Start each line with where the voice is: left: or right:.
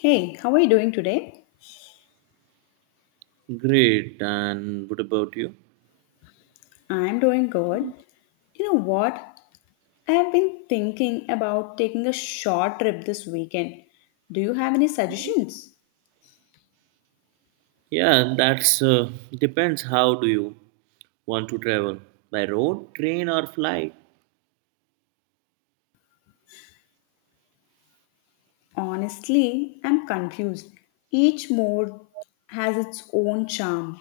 left: Hey, how are you doing today?
right: Great. And what about you?
left: I'm doing good. You know what? I have been thinking about taking a short trip this weekend. Do you have any suggestions?
right: Yeah, that's depends. How do you want to travel? By road, train, or flight?
left: Honestly, I'm confused. Each mode has its own charm.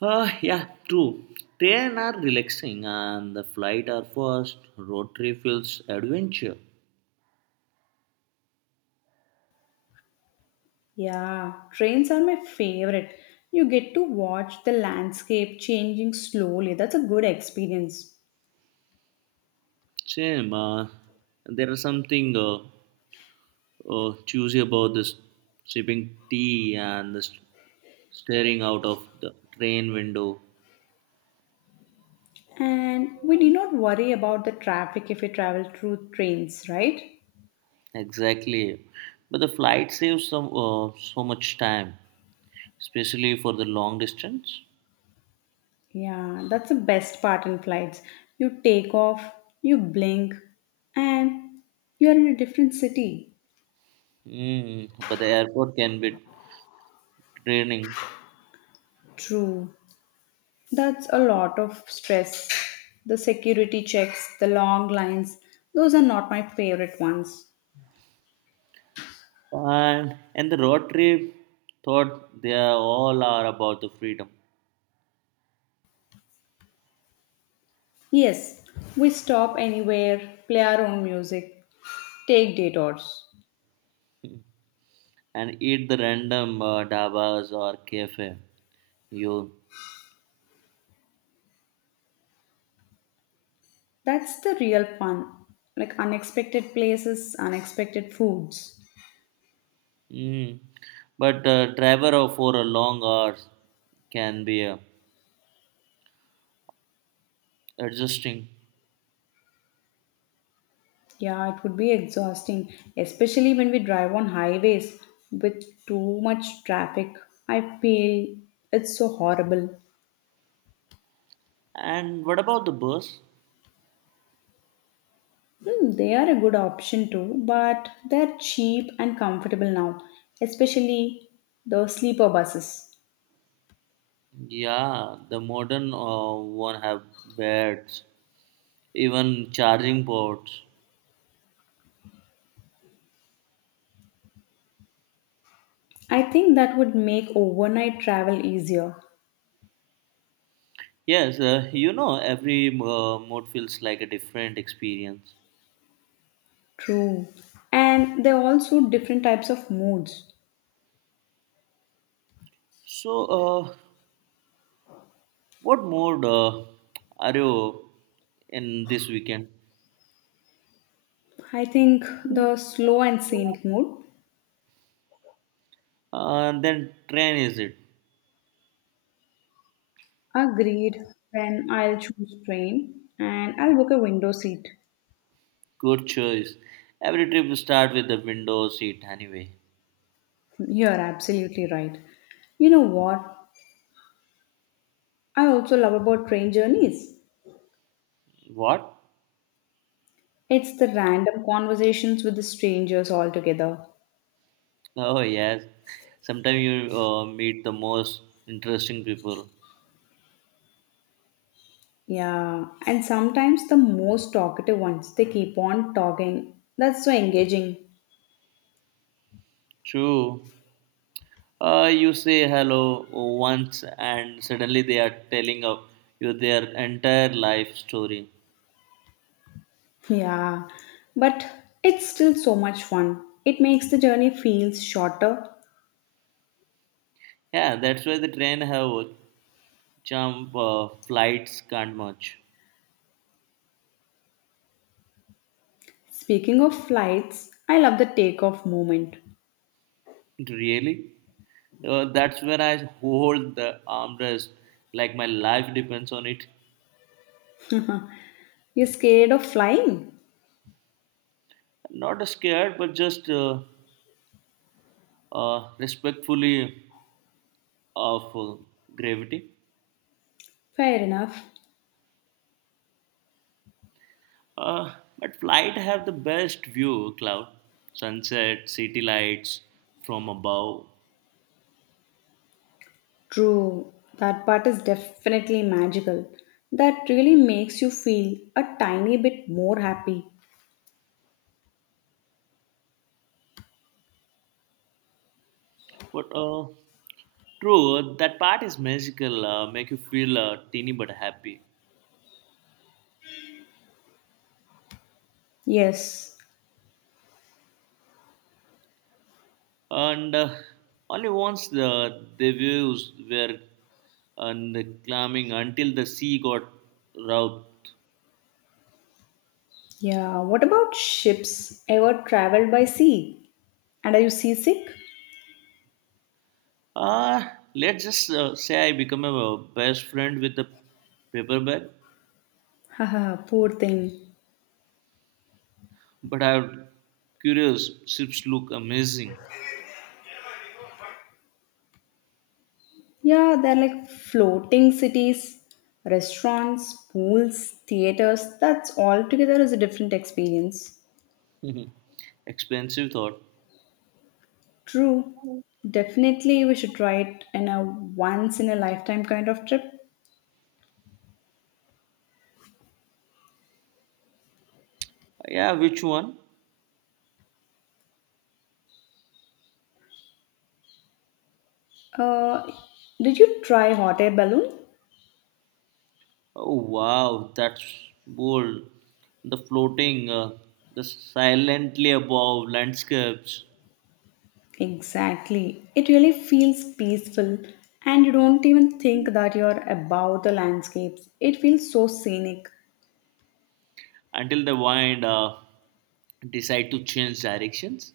right: Yeah, true. Train are relaxing, and the flight are fast. Road trip feels adventure.
left: Yeah, trains are my favorite. You get to watch the landscape changing slowly. That's a good experience.
right: Same. There is something choosy about this sipping tea and the staring out of the train window.
left: And we need not worry about the traffic if we travel through trains, right?
right: Exactly. But the flight saves some so much time. Especially for the long distance.
left: Yeah, that's the best part in flights. You take off, you blink, and you're in a different city.
right: But the airport can be draining.
left: True. That's a lot of stress. The security checks, the long lines, those are not my favorite ones.
right: And the road trip thought they are all are about the freedom
left: Yes, we stop anywhere, play our own music, take detours.
right: and eat the random dabas or cafe. You,
left: That's the real fun. Like unexpected places, unexpected foods.
right: mm. But driver for a long hours can be adjusting.
left: Yeah, it would be exhausting, especially when we drive on highways with too much traffic. I feel it's so horrible.
right: And what about the bus?
left: Hmm, they are a good option too, but they're cheap and comfortable now, especially the sleeper buses.
right: Yeah, the modern one have beds, even charging ports.
left: I think that would make overnight travel easier.
right: Yes, every mode feels like a different experience.
left: True. And there are also different types of moods.
right: So, uh, what mode are you in this weekend?
left: I think the slow and scenic mood.
right: Then train is it?
left: Agreed, then I'll choose train and I'll book a window seat.
right: Good choice. Every trip you start with the window seat anyway.
left: You're absolutely right. You know what? I also love about train journeys.
right: What?
left: It's the random conversations with the strangers altogether.
right: Oh yes. Sometimes you meet the most interesting people.
left: Yeah, and sometimes the most talkative ones, they keep on talking. That's so engaging.
right: True. You say hello once and suddenly they are telling of you their entire life story.
left: Yeah, but it's still so much fun. It makes the journey feels shorter.
right: Yeah, that's why the train have jump flights can't much.
left: Speaking of flights, I love the takeoff moment.
right: Really? That's where I hold the armrest like my life depends on it.
left: You're scared of flying?
right: Not scared, but just respectfully of gravity.
left: Fair enough.
right: But flight have the best view, cloud, sunset, city lights from above.
left: True, that part is definitely magical. That really makes you feel a tiny bit more happy.
right: But true, that part is magical. Make you feel teeny but happy.
left: Yes.
right: And only once the waves were and climbing until the sea got rough.
left: Yeah, what about ships? Ever traveled by sea? And are you seasick?
right: Ah, let's just say I become a best friend with the paper bag.
left: Haha, poor thing.
right: But I'm curious. Ships look amazing.
left: Yeah, they're like floating cities, restaurants, pools, theaters. That's altogether is a different experience.
right: Expensive thought.
left: True. Definitely, we should try it in a once in a lifetime kind of trip.
right: Yeah, which one?
left: Uh, did you try hot air balloon?
right: Oh wow, that's bold. The floating, the silently above landscapes.
left: Exactly. It really feels peaceful, and you don't even think that you're above the landscapes. It feels so scenic.
right: Until the wind decide to change directions.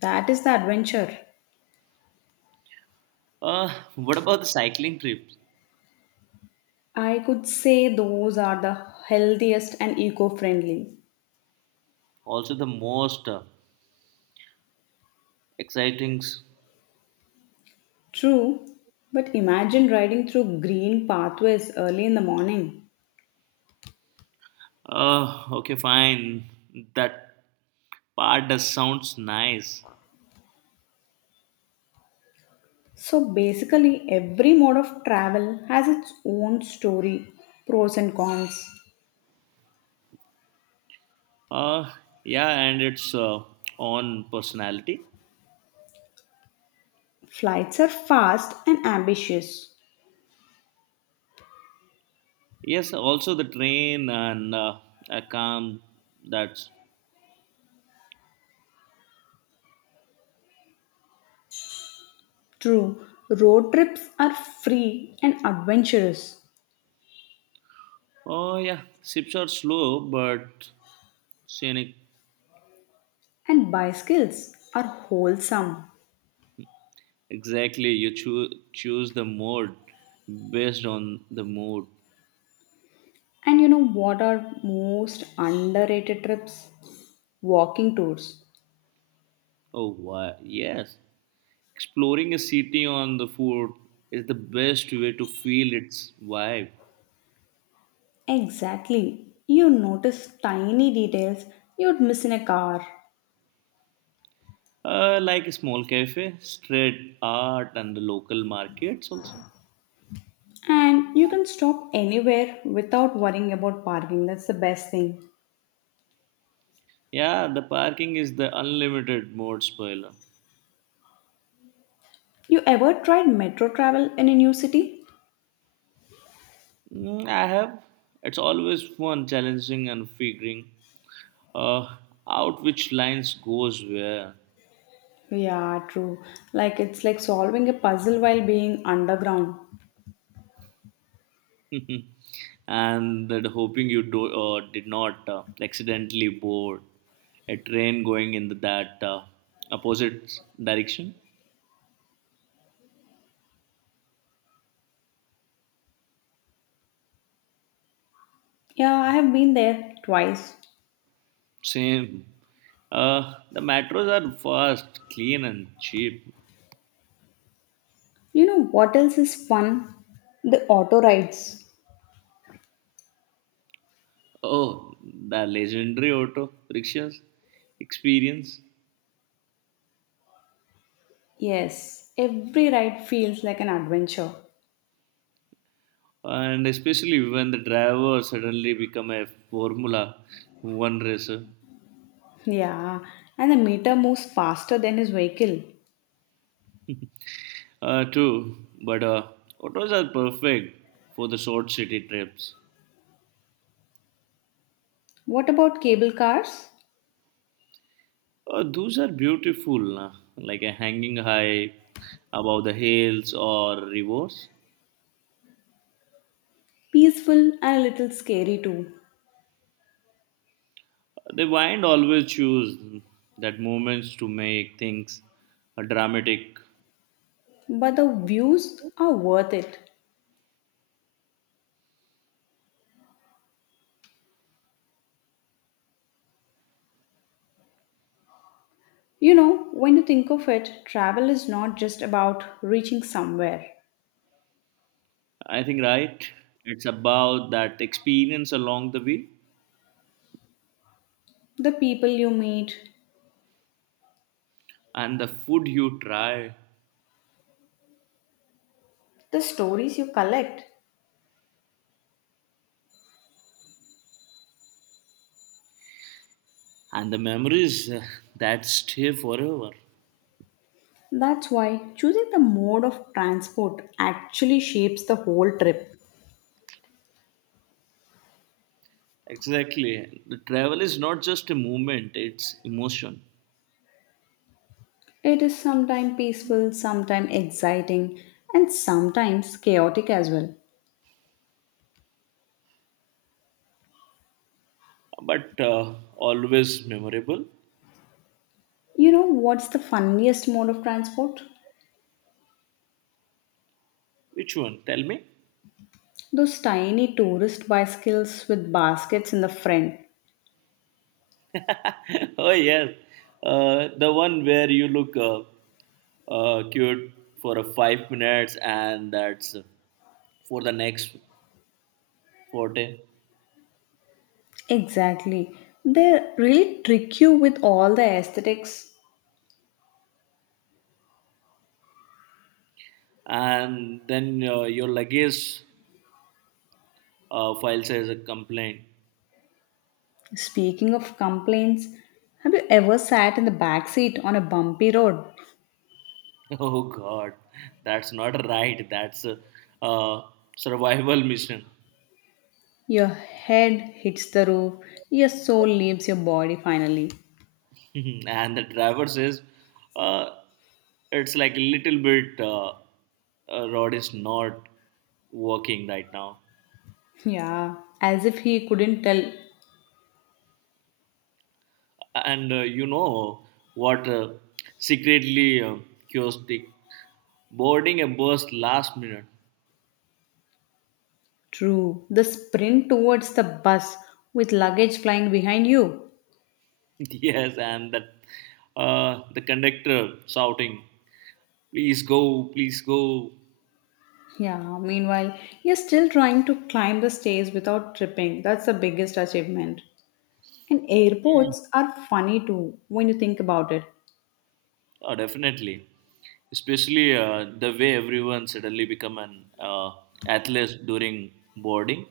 left: That is the adventure.
right: What about the cycling trips?
left: I could say those are the healthiest and eco friendly.
right: Also the most exciting.
left: True, but imagine riding through green pathways early in the morning.
right: Okay, fine. That part does sounds nice.
left: So basically, every mode of travel has its own story, pros and cons.
right: Uh, yeah, and it's on personality.
left: Flights are fast and ambitious.
right: Yes, also the train and a calm. That's,
left: True, road trips are free and adventurous,
right: oh yeah, ships are slow but scenic.
left: and bicycles are wholesome.
right: Exactly, you choose the mode based on the mood.
left: And you know what are most underrated trips? Walking tours.
right: Oh, why? Yes, exploring a city on the foot is the best way to feel its vibe.
left: Exactly. You notice tiny details you'd miss in a car.
right: Like a small cafe, street art, and the local markets also.
left: And you can stop anywhere without worrying about parking. That's the best thing.
right: Yeah, the parking is the unlimited mode spoiler.
left: You ever tried metro travel in a new city?
right: Mm, I have. It's always fun, challenging, and figuring uh, out which lines goes where.
left: Yeah, true. Like it's like solving a puzzle while being underground.
right: And that hoping you do, did not accidentally board a train going in that opposite direction.
left: Yeah, I have been there twice.
right: Same. The metros are fast, clean, and cheap.
left: You know what else is fun? The auto rides.
right: Oh, the legendary auto rickshaws experience.
left: Yes, every ride feels like an adventure.
right: And especially when the driver suddenly become a Formula One racer.
left: Yeah, and the meter moves faster than his vehicle.
right: True, but autos are perfect for the short city trips.
left: What about cable cars?
right: Those are beautiful, like a hanging high above the hills or rivers.
left: Peaceful and a little scary too.
right: The wind always choose that moments to make things dramatic.
left: But the views are worth it. You know, when you think of it, travel is not just about reaching somewhere.
right: I think right. It's about that experience along the way
left: The people you meet,
right: and the food you try
left: the stories you collect.
right: and the memories that stay forever.
left: That's why choosing the mode of transport actually shapes the whole trip.
right: Exactly. The travel is not just a movement, it's emotion.
left: It is sometimes peaceful, sometimes exciting, and sometimes chaotic as well.
right: But always memorable.
left: You know what's the funniest mode of transport?
right: Which one? Tell me.
left: Those tiny tourist bicycles with baskets in the front.
right: Oh, yes. The one where you look cute for a 5 minutes and that's for the next 40.
left: Exactly. They really trick you with all the aesthetics.
right: And then your luggage file says a complaint.
left: Speaking of complaints, have you ever sat in the back seat on a bumpy road?
right: Oh, God. That's not right. That's a uh, survival mission.
left: Your head hits the roof, your soul leaves your body finally.
right: And the driver says, uh, it's like a little bit rod is not working right now.
left: Yeah, as if he couldn't tell.
right: And you know what? Secretly curiosity, boarding a bus last minute.
left: True, the sprint towards the bus with luggage flying behind you.
right: Yes, and that, the conductor shouting, "Please go, please go."
left: Yeah, meanwhile, you're still trying to climb the stairs without tripping. That's the biggest achievement. And
right: Mm.
left: airports are funny too when you think about
right: Oh, definitely, especially the way everyone suddenly become an athlete during boarding.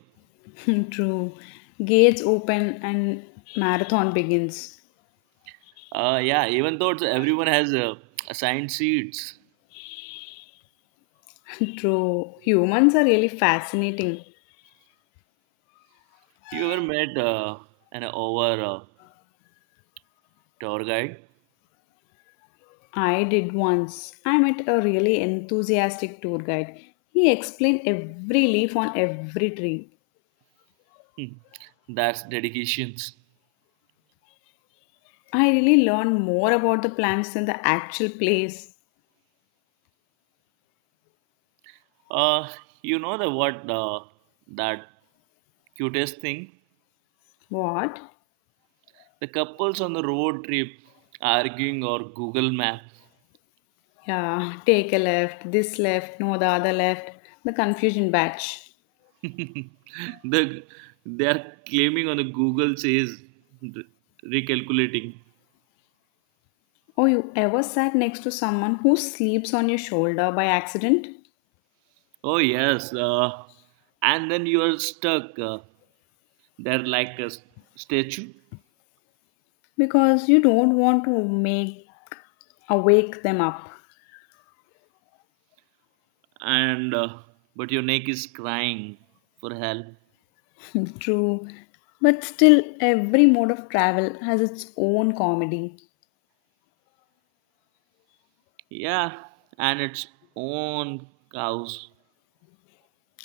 left: it. True. Gates open and marathon begins.
right: Yeah, even though everyone has assigned seats.
left: True. Humans are really fascinating.
right: You ever met an over tour guide?
left: I did once. I met a really enthusiastic tour guide. He explained every leaf on every tree.
right: Hmm. That's dedications.
left: I really learned more about the plants than the actual place.
right: Uh, you know the what that cutest thing?
left: What?
right: The couples on the road trip arguing or Google Map.
left: Yeah, take a left, this left, no, the other left. The confusion batch.
right: The they are claiming on the Google says re- recalculating.
left: Oh, you ever sat next to someone who sleeps on your shoulder by accident
right: Oh yes, and then you are stuck. They're like a statue,
left: because you don't want to make awake them up.
right: and but your neck is crying for help.
left: True. But still every mode of travel has its own comedy
right: Yeah, and its own cows,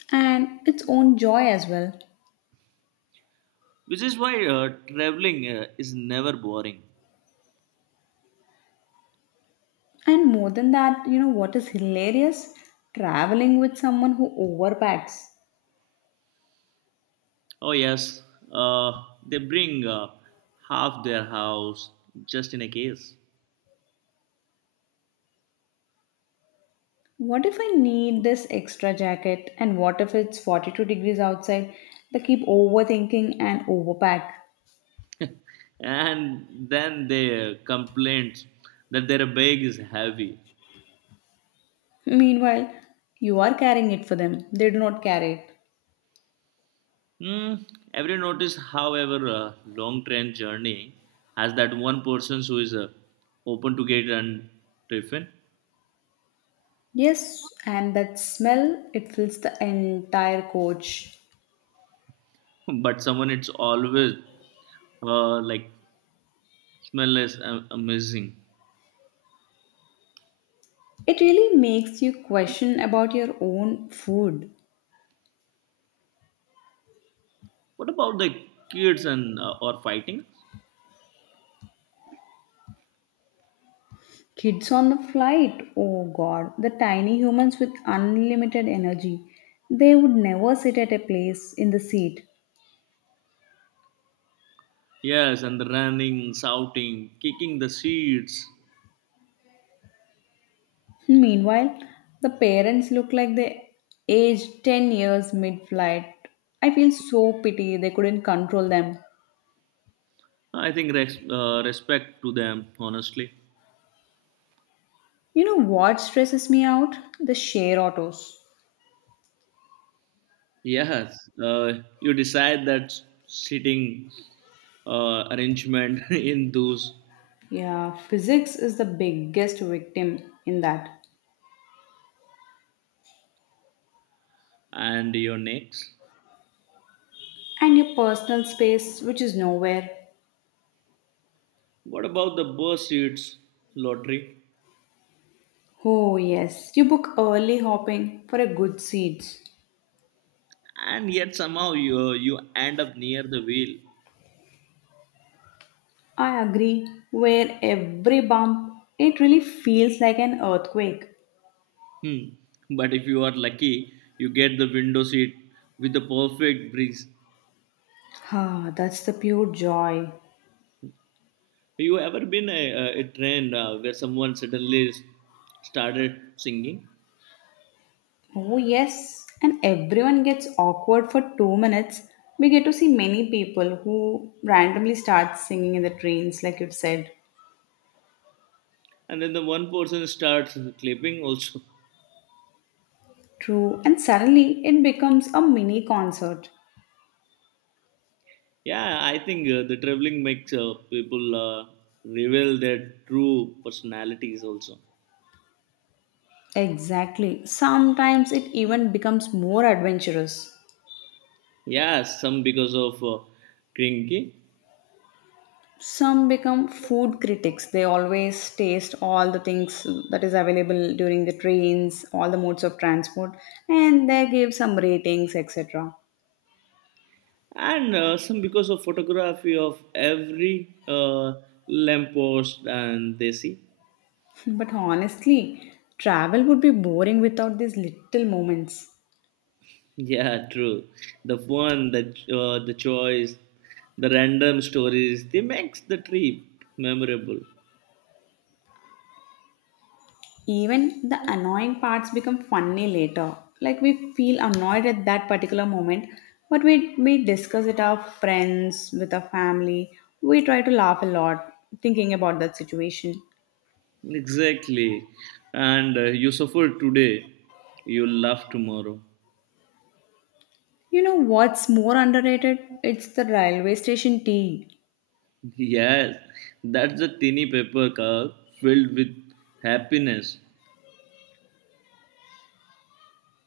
left: and its own joy as well.
right: which is why traveling is never boring.
left: And more than that, you know what is hilarious? Traveling with someone who overpacks.
right: Oh yes, uh, they bring half their house just in a case,
left: What if I need this extra jacket and what if it's 42 degrees outside? They keep overthinking and overpack.
right: and then they complain that their bag is heavy.
left: Meanwhile, you are carrying it for them. They do not carry it.
right: Mm, every notice, however, long train journey has that one person who is open to get and tiffin.
left: Yes, and that smell, it fills the entire coach.
right: But someone it's always like smell is amazing.
left: It really makes you question about your own food.
right: What about the kids and or fighting?
left: Kids on the flight, oh god, the tiny humans with unlimited energy. They would never sit at a place in the seat.
right: Yes, and the running, shouting, kicking the seats.
left: Meanwhile, the parents look like they aged 10 years mid flight. I feel so pity they couldn't control them.
right: I think respect to them, honestly.
left: You know what stresses me out? The share autos.
right: Yes, you decide that seating arrangement in those
left: Yeah, physics is the biggest victim in that.
right: and your necks.
left: And your personal space, which is nowhere.
right: What about the bus seats lottery?
left: Oh, yes, you book early hopping for a good seats.
right: And yet somehow you end up near the wheel.
left: I agree, where every bump, it really feels like an earthquake.
right: Hmm. But if you are lucky, you get the window seat with the perfect breeze.
left: Ah, that's the pure joy.
right: You ever been a train where someone suddenly started singing
left: Oh, yes. And everyone gets awkward for 2 minutes. We get to see many people who randomly start singing in the trains, like you said.
right: and then the one person starts clapping also?
left: True. And suddenly it becomes a mini concert.
right: Yeah, I think the traveling makes people reveal their true personalities also.
left: Exactly. Sometimes it even becomes more adventurous.
right: Yeah, some because of Krinki
left: Some become food critics. They always taste all the things that is available during the trains, all the modes of transport, and they give some ratings, etc.
right: and some because of photography of every lamppost and they see.
left: But honestly, travel would be boring without these little moments.
right: Yeah, true. The fun, the choice, the random stories, they makes the trip memorable.
left: Even the annoying parts become funny later. Like we feel annoyed at that particular moment, but we discuss it our friends, with our family. We try to laugh a lot thinking about that situation.
right: Exactly. And you suffer today, you laugh tomorrow.
left: You know what's more underrated? It's the railway station tea.
right: Yes, that's a tiny paper cup filled with happiness.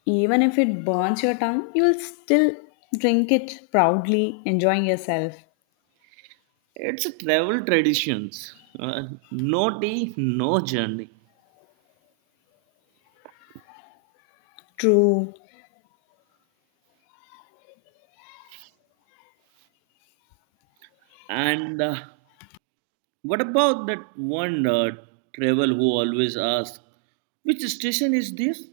left: Even if it burns your tongue, you'll still drink it proudly, enjoying yourself.
right: It's a travel traditions. No tea, no journey.
left: True.
right: And what about that one travel who always asks, which station is this?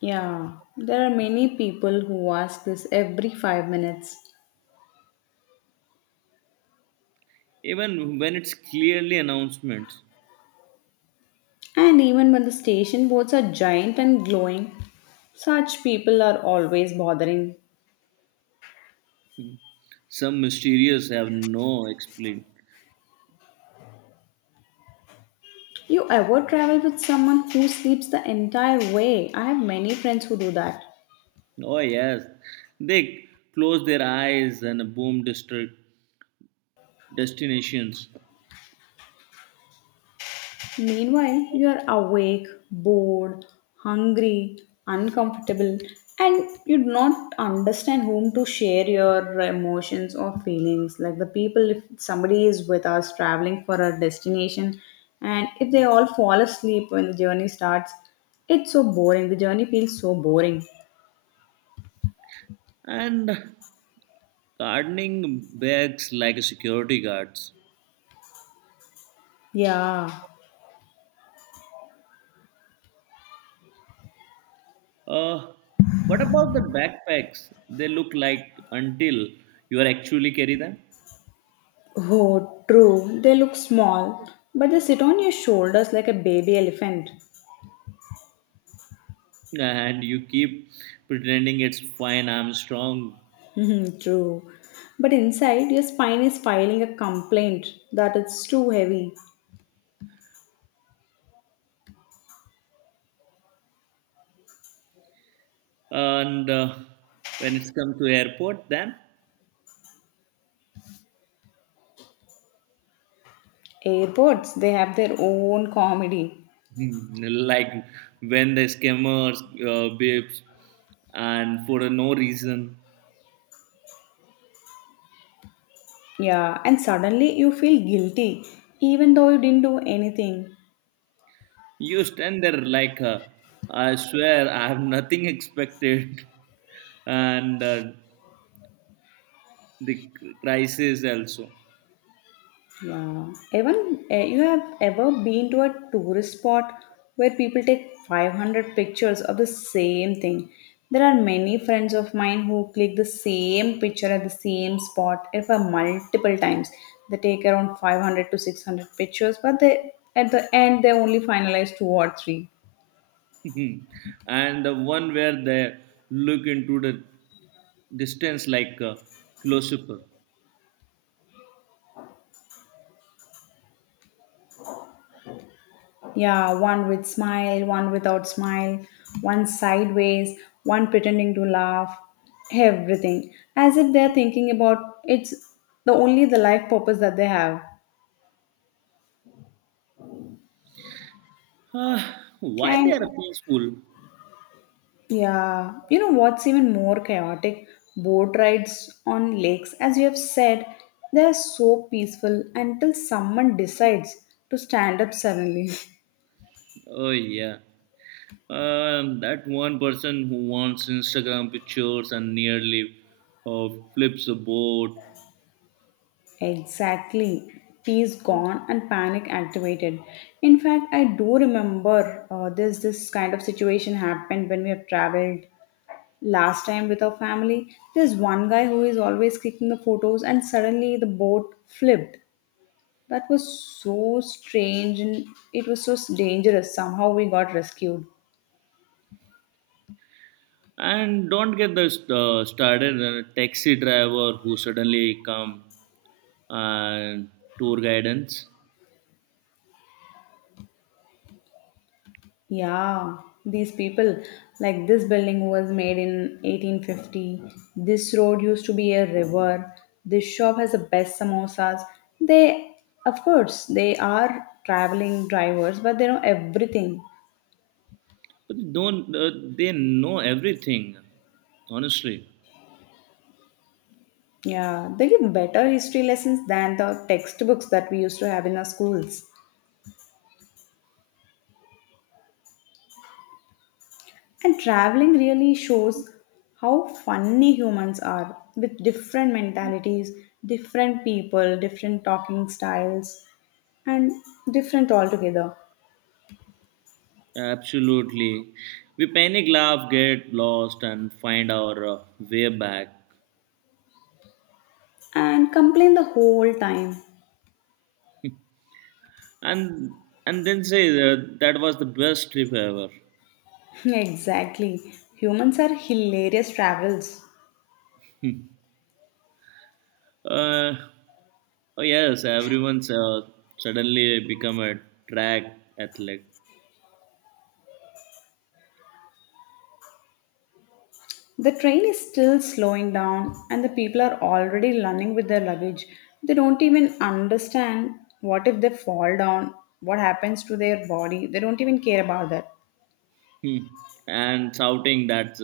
left: Yeah, there are many people who ask this every 5 minutes.
right: Even when it's clearly announcements.
left: And even when the station boards are giant and glowing, such people are always bothering.
right: Hmm. Some mysterious have no explain.
left: You ever travel with someone who sleeps the entire way? I have many friends who do that.
right: Oh yes, they close their eyes and boom district destinations.
left: Meanwhile, you are awake, bored, hungry, uncomfortable, and you do not understand whom to share your emotions or feelings. Like the people, if somebody is with us traveling for a destination, and if they all fall asleep when the journey starts, it's so boring. The journey feels so boring.
right: And gardening bags like security guards.
left: Yeah.
right: Uh, what about the backpacks? They look like until you are actually carry them,
left: Oh, true. They look small, but they sit on your shoulders like a baby elephant.
right: and you keep pretending it's fine. I'm strong,
left: True. But inside, your spine is filing a complaint that it's too heavy.
right: and when it's come to airport, then
left: Airports, they have their own comedy.
right: like when the scammers babes and for no reason.
left: Yeah, and suddenly you feel guilty, even though you didn't do anything.
right: You stand there like, I swear, I have nothing expected. And the crisis also.
left: Yeah. Even you have ever been to a tourist spot where people take 500 pictures of the same thing. There are many friends of mine who click the same picture at the same spot if a multiple times. They take around 500 to 600 pictures, but they at the end they only finalize two or three.
right: And the one where they look into the distance like a philosopher.
left: Yeah, one with smile, one without smile, one sideways, one pretending to laugh, everything. As if they're thinking about it's the only the life purpose that they have.
right: Ah, why they are
left: And
right: peaceful?
left: yeah, you know what's even more chaotic? Boat rides on lakes. As you have said, they're so peaceful until someone decides to stand up suddenly.
right: Oh yeah, that one person who wants Instagram pictures and nearly flips a boat.
left: Exactly. Peace gone and panic activated. In fact, I do remember this kind of situation happened when we have traveled last time with our family. There's one guy who is always clicking the photos, and suddenly the boat flipped. That was so strange and it was so dangerous. Somehow we got rescued.
right: And don't get the started on taxi driver who suddenly come and tour guidance.
left: Yeah, these people, like this building was made in 1850. This road used to be a river. This shop has the best samosas. They, of course, they are traveling drivers, but they know everything.
right: But they don't they know everything? Honestly,
left: Yeah, they give better history lessons than the textbooks that we used to have in our schools. And traveling really shows how funny humans are with different mentalities, different people, different talking styles, and different altogether.
right: absolutely. We panic, laugh, get lost, and find our way back.
left: And complain the whole time.
right: And and then say that that was the best trip ever.
left: Exactly. Humans are hilarious travels.
right: Uh, oh yes, everyone's suddenly become a track athlete.
left: The train is still slowing down, and the people are already running with their luggage. They don't even understand what if they fall down, what happens to their body. They don't even care about that.
right: Hmm. And shouting that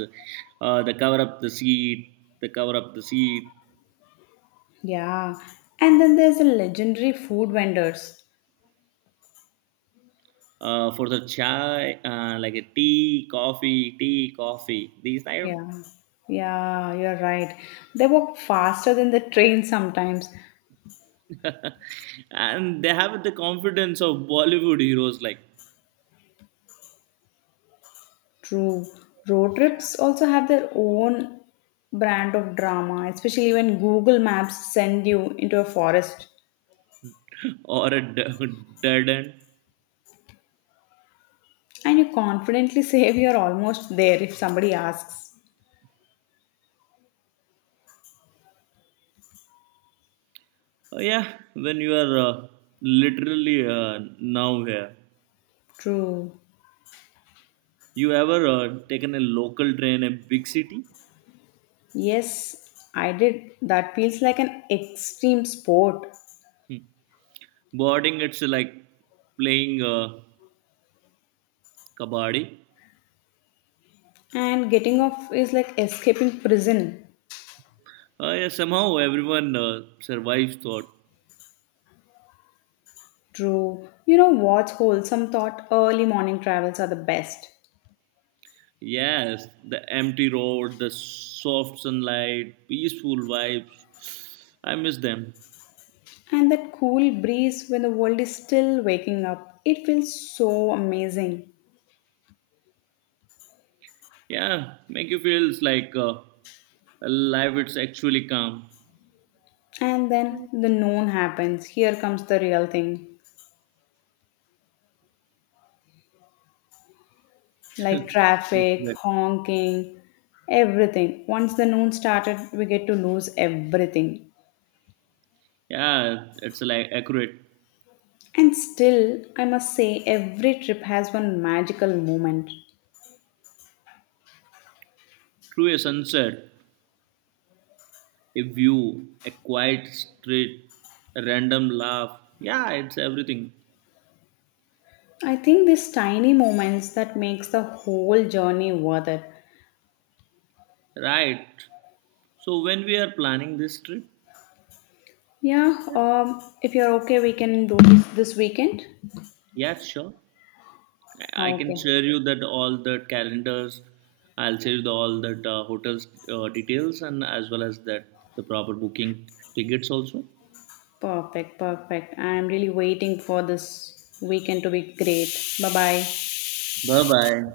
right: the cover up the seat, the cover up the seat,
left: Yeah. And then there's the legendary food vendors.
right: for the chai, like a tea, coffee, tea, coffee. These type,
left: Yeah. Yeah, you're right. They walk faster than the train sometimes.
right: and they have the confidence of Bollywood heroes like
left: True. Road trips also have their own brand of drama, especially when Google Maps send you into a forest
right: or a dead end.
left: and you confidently say you're almost there if somebody asks.
right: Oh, yeah, when you are literally now here,
left: True.
right: you ever taken a local train in a big city?
left: Yes, I did. That feels like an extreme sport.
right: Hmm. Boarding it's like playing kabaddi.
left: And getting off is like escaping prison.
right: Yeah, somehow everyone survives thought.
left: True. You know what's wholesome thought? Early morning travels are the best.
right: Yes, the empty road, the soft sunlight, peaceful vibes. I miss them.
left: And that cool breeze when the world is still waking up, it feels so amazing.
right: Yeah, make you feel like life it's actually calm.
left: And then the known happens. Here comes the real thing like traffic,
right: Accurate.
left: honking, everything. Once the noon started, we get to lose everything.
right: Yeah, it's like accurate.
left: And still, I must say, every trip has one magical moment.
right: Through a sunset, a view, a quiet street, a random laugh. Yeah, it's everything.
left: I think these tiny moments that makes the whole journey worth it.
right: Right. So when we are planning this trip,
left: Yeah, if you're okay, we can do this weekend.
right: yeah, sure. I
left: Oh,
right: can
left: okay,
right: share you that all the calendars. I'll share you the, all that hotels details and as well as that the proper booking tickets also.
left: perfect, perfect. I'm really waiting for this weekend to be great. Bye bye.
right: Bye bye.